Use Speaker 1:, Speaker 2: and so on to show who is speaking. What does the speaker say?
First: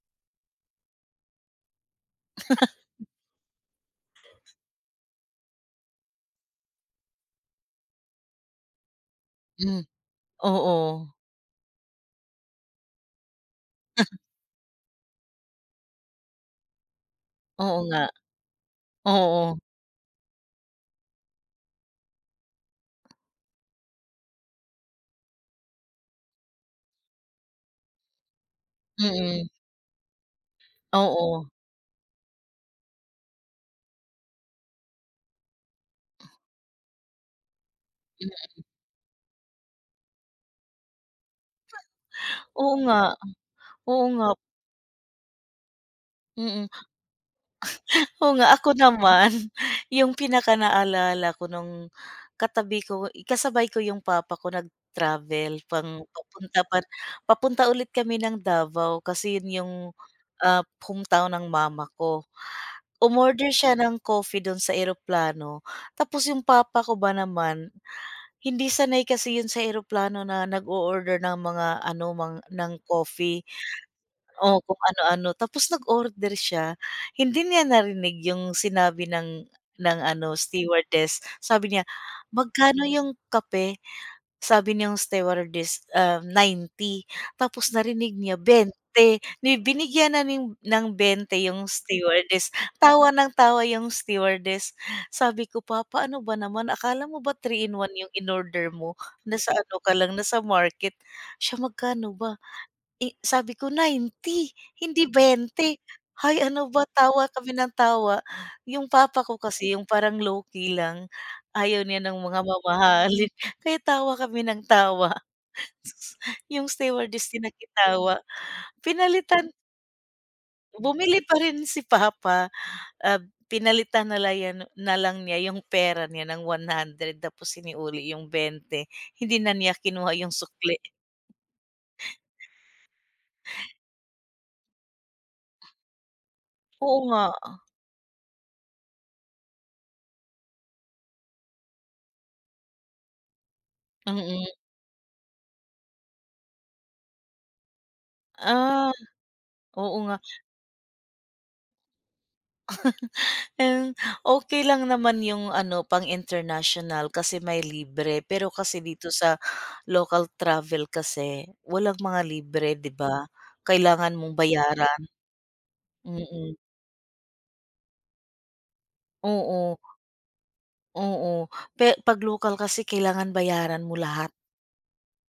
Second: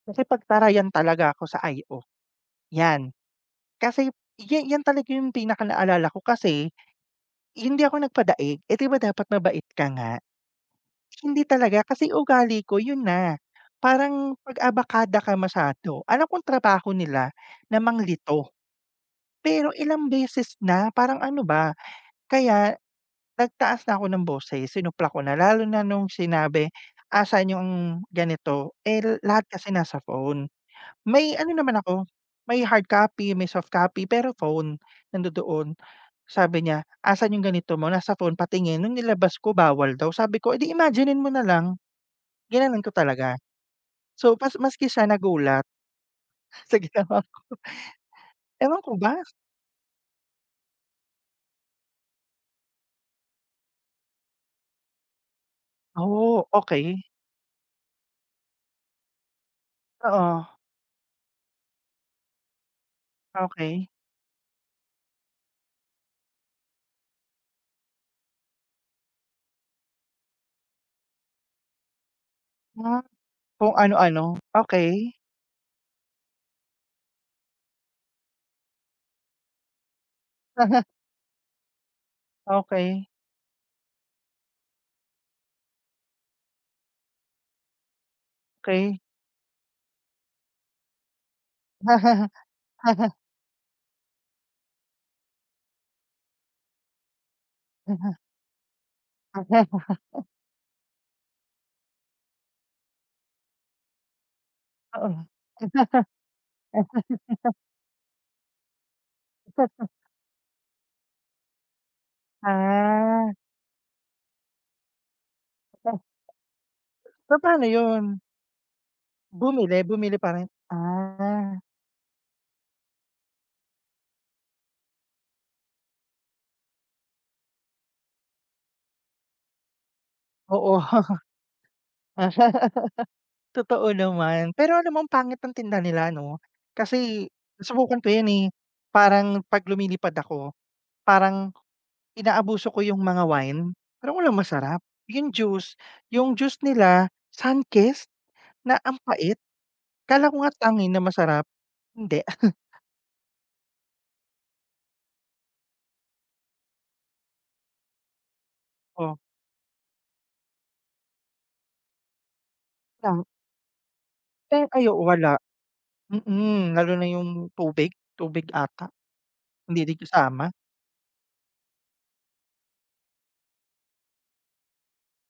Speaker 1: Nakipagtarayan talaga ako sa IO 'yan kasi ya 'yan talaga 'yung pinakanaalala ko, kasi hindi ako nagpadaig, eh, di ba, dapat mabait
Speaker 2: Hmm,
Speaker 1: ka nga,
Speaker 2: oo.
Speaker 1: hindi talaga kasi ugali ko 'yun na. Parang pag-abakada ka masyado alam kong trabaho nila
Speaker 2: Oo
Speaker 1: na
Speaker 2: nga,
Speaker 1: manglito.
Speaker 2: oo.
Speaker 1: Pero ilang beses na parang, ano ba, kaya nagtaas na ako ng boses, sinupla ko na lalo na nung sinabi, "asan 'yong ganito," eh, lahat
Speaker 2: Mm.
Speaker 1: kasi nasa phone, may
Speaker 2: Oo.
Speaker 1: ano naman ako may hard copy, may soft copy, pero phone. Nandoon, sabi niya, "asan 'yung ganito mo," nasa phone,
Speaker 2: Mm.
Speaker 1: "patingin," nung nilabas ko, bawal daw, sabi ko, "eh, di imaginin mo nalang,"
Speaker 2: Oo
Speaker 1: ginanun ko
Speaker 2: nga,
Speaker 1: talaga.
Speaker 2: oo nga.
Speaker 1: So pas maski siya nagulat
Speaker 2: Mm,
Speaker 1: sa ginawa ko,
Speaker 2: oo nga. Ako
Speaker 1: ewan ko ba.
Speaker 2: naman, 'yong pinakanaalala ko no'ng katabi ko kasabay ko 'yong papa ko nag-travel pang
Speaker 1: Oh,
Speaker 2: papunta par
Speaker 1: okey.
Speaker 2: papunta ulit kami ng Davao kasi 'yon 'yong,
Speaker 1: Oo.
Speaker 2: ah, hometown ng mama ko, umorder siya
Speaker 1: Okey.
Speaker 2: ng coffee do'n sa eroplano tapos 'yong papa ko ba naman hindi sanay kasi 'yon sa eroplano na nag-o-order ng mga ano mga ng
Speaker 1: Ah,
Speaker 2: coffee.
Speaker 1: kung ano-ano,
Speaker 2: Oh, kung
Speaker 1: okey.
Speaker 2: ano-ano, tapos nag-order siya, hindi niya narinig 'yung sinabi ng ng ano stewardess, sabi niya, "magkano
Speaker 1: Okey.
Speaker 2: 'yong kape?" sabi niyang stewardess, um, 90 tapos narinig niya
Speaker 1: Key.
Speaker 2: 20 di binigyan na ni ng 20 'yung stewardess, tawa ng tawa 'yung stewardess. Sabi ko, "Pa, paano ba naman, akala mo ba 3 in 1 'yung inorder mo? Nasa ano ka lang nasa market." "Siya magkano ba?" Eh, sabi ko, 90 hindi
Speaker 1: Oo.
Speaker 2: 20 hay, ano ba tawa kami ng tawa. 'Yung papa ko kasi 'yung parang low-key lang, ayaw niya ng mga mamahalin,
Speaker 1: Ah.
Speaker 2: kaya tawa kami ng tawa
Speaker 1: [unintelligible]
Speaker 2: sus 'yung stewardess
Speaker 1: So,
Speaker 2: din
Speaker 1: paano
Speaker 2: nakitawa,
Speaker 1: 'yun?
Speaker 2: pinalitan.
Speaker 1: Bumili, bumili pa rin?
Speaker 2: Bumili pa
Speaker 1: Ah.
Speaker 2: rin si papa, ah, pinalitan nalang ya no na lang niya 'yung pera niya ng 100 tapos sinauli 'yung 20, hindi na niya kinuha 'yung sukli.
Speaker 1: Oo. Totoo naman, pero alam mo, ang pangit ng tinda nila ano,
Speaker 2: Oo, nga.
Speaker 1: kasi nasubukan ko 'yun, eh, parang 'pag lumilipad ako parang inaabuso ko 'yung mga wine, pero walang
Speaker 2: Mm.
Speaker 1: masarap. 'Yung juice 'yung juice nila, Sunkist na
Speaker 2: Ah,
Speaker 1: ang pait,
Speaker 2: oo nga.
Speaker 1: akala ko nga Tang, eh, na masarap hindi.
Speaker 2: Hmm, okey lang naman, 'yung ano pang-international kasi may libre, pero kasi dito
Speaker 1: Oh.
Speaker 2: sa local travel kasi walang mga libre, di
Speaker 1: Tang.
Speaker 2: ba? Kailangan mong
Speaker 1: Pe ay,
Speaker 2: bayaran,
Speaker 1: oo, wala.
Speaker 2: mm.
Speaker 1: Mm, lalo na 'yung tubig tubig ata,
Speaker 2: Oo.
Speaker 1: hindi din kasama.
Speaker 2: Oo pe pag local kasi kailangan bayaran mo lahat.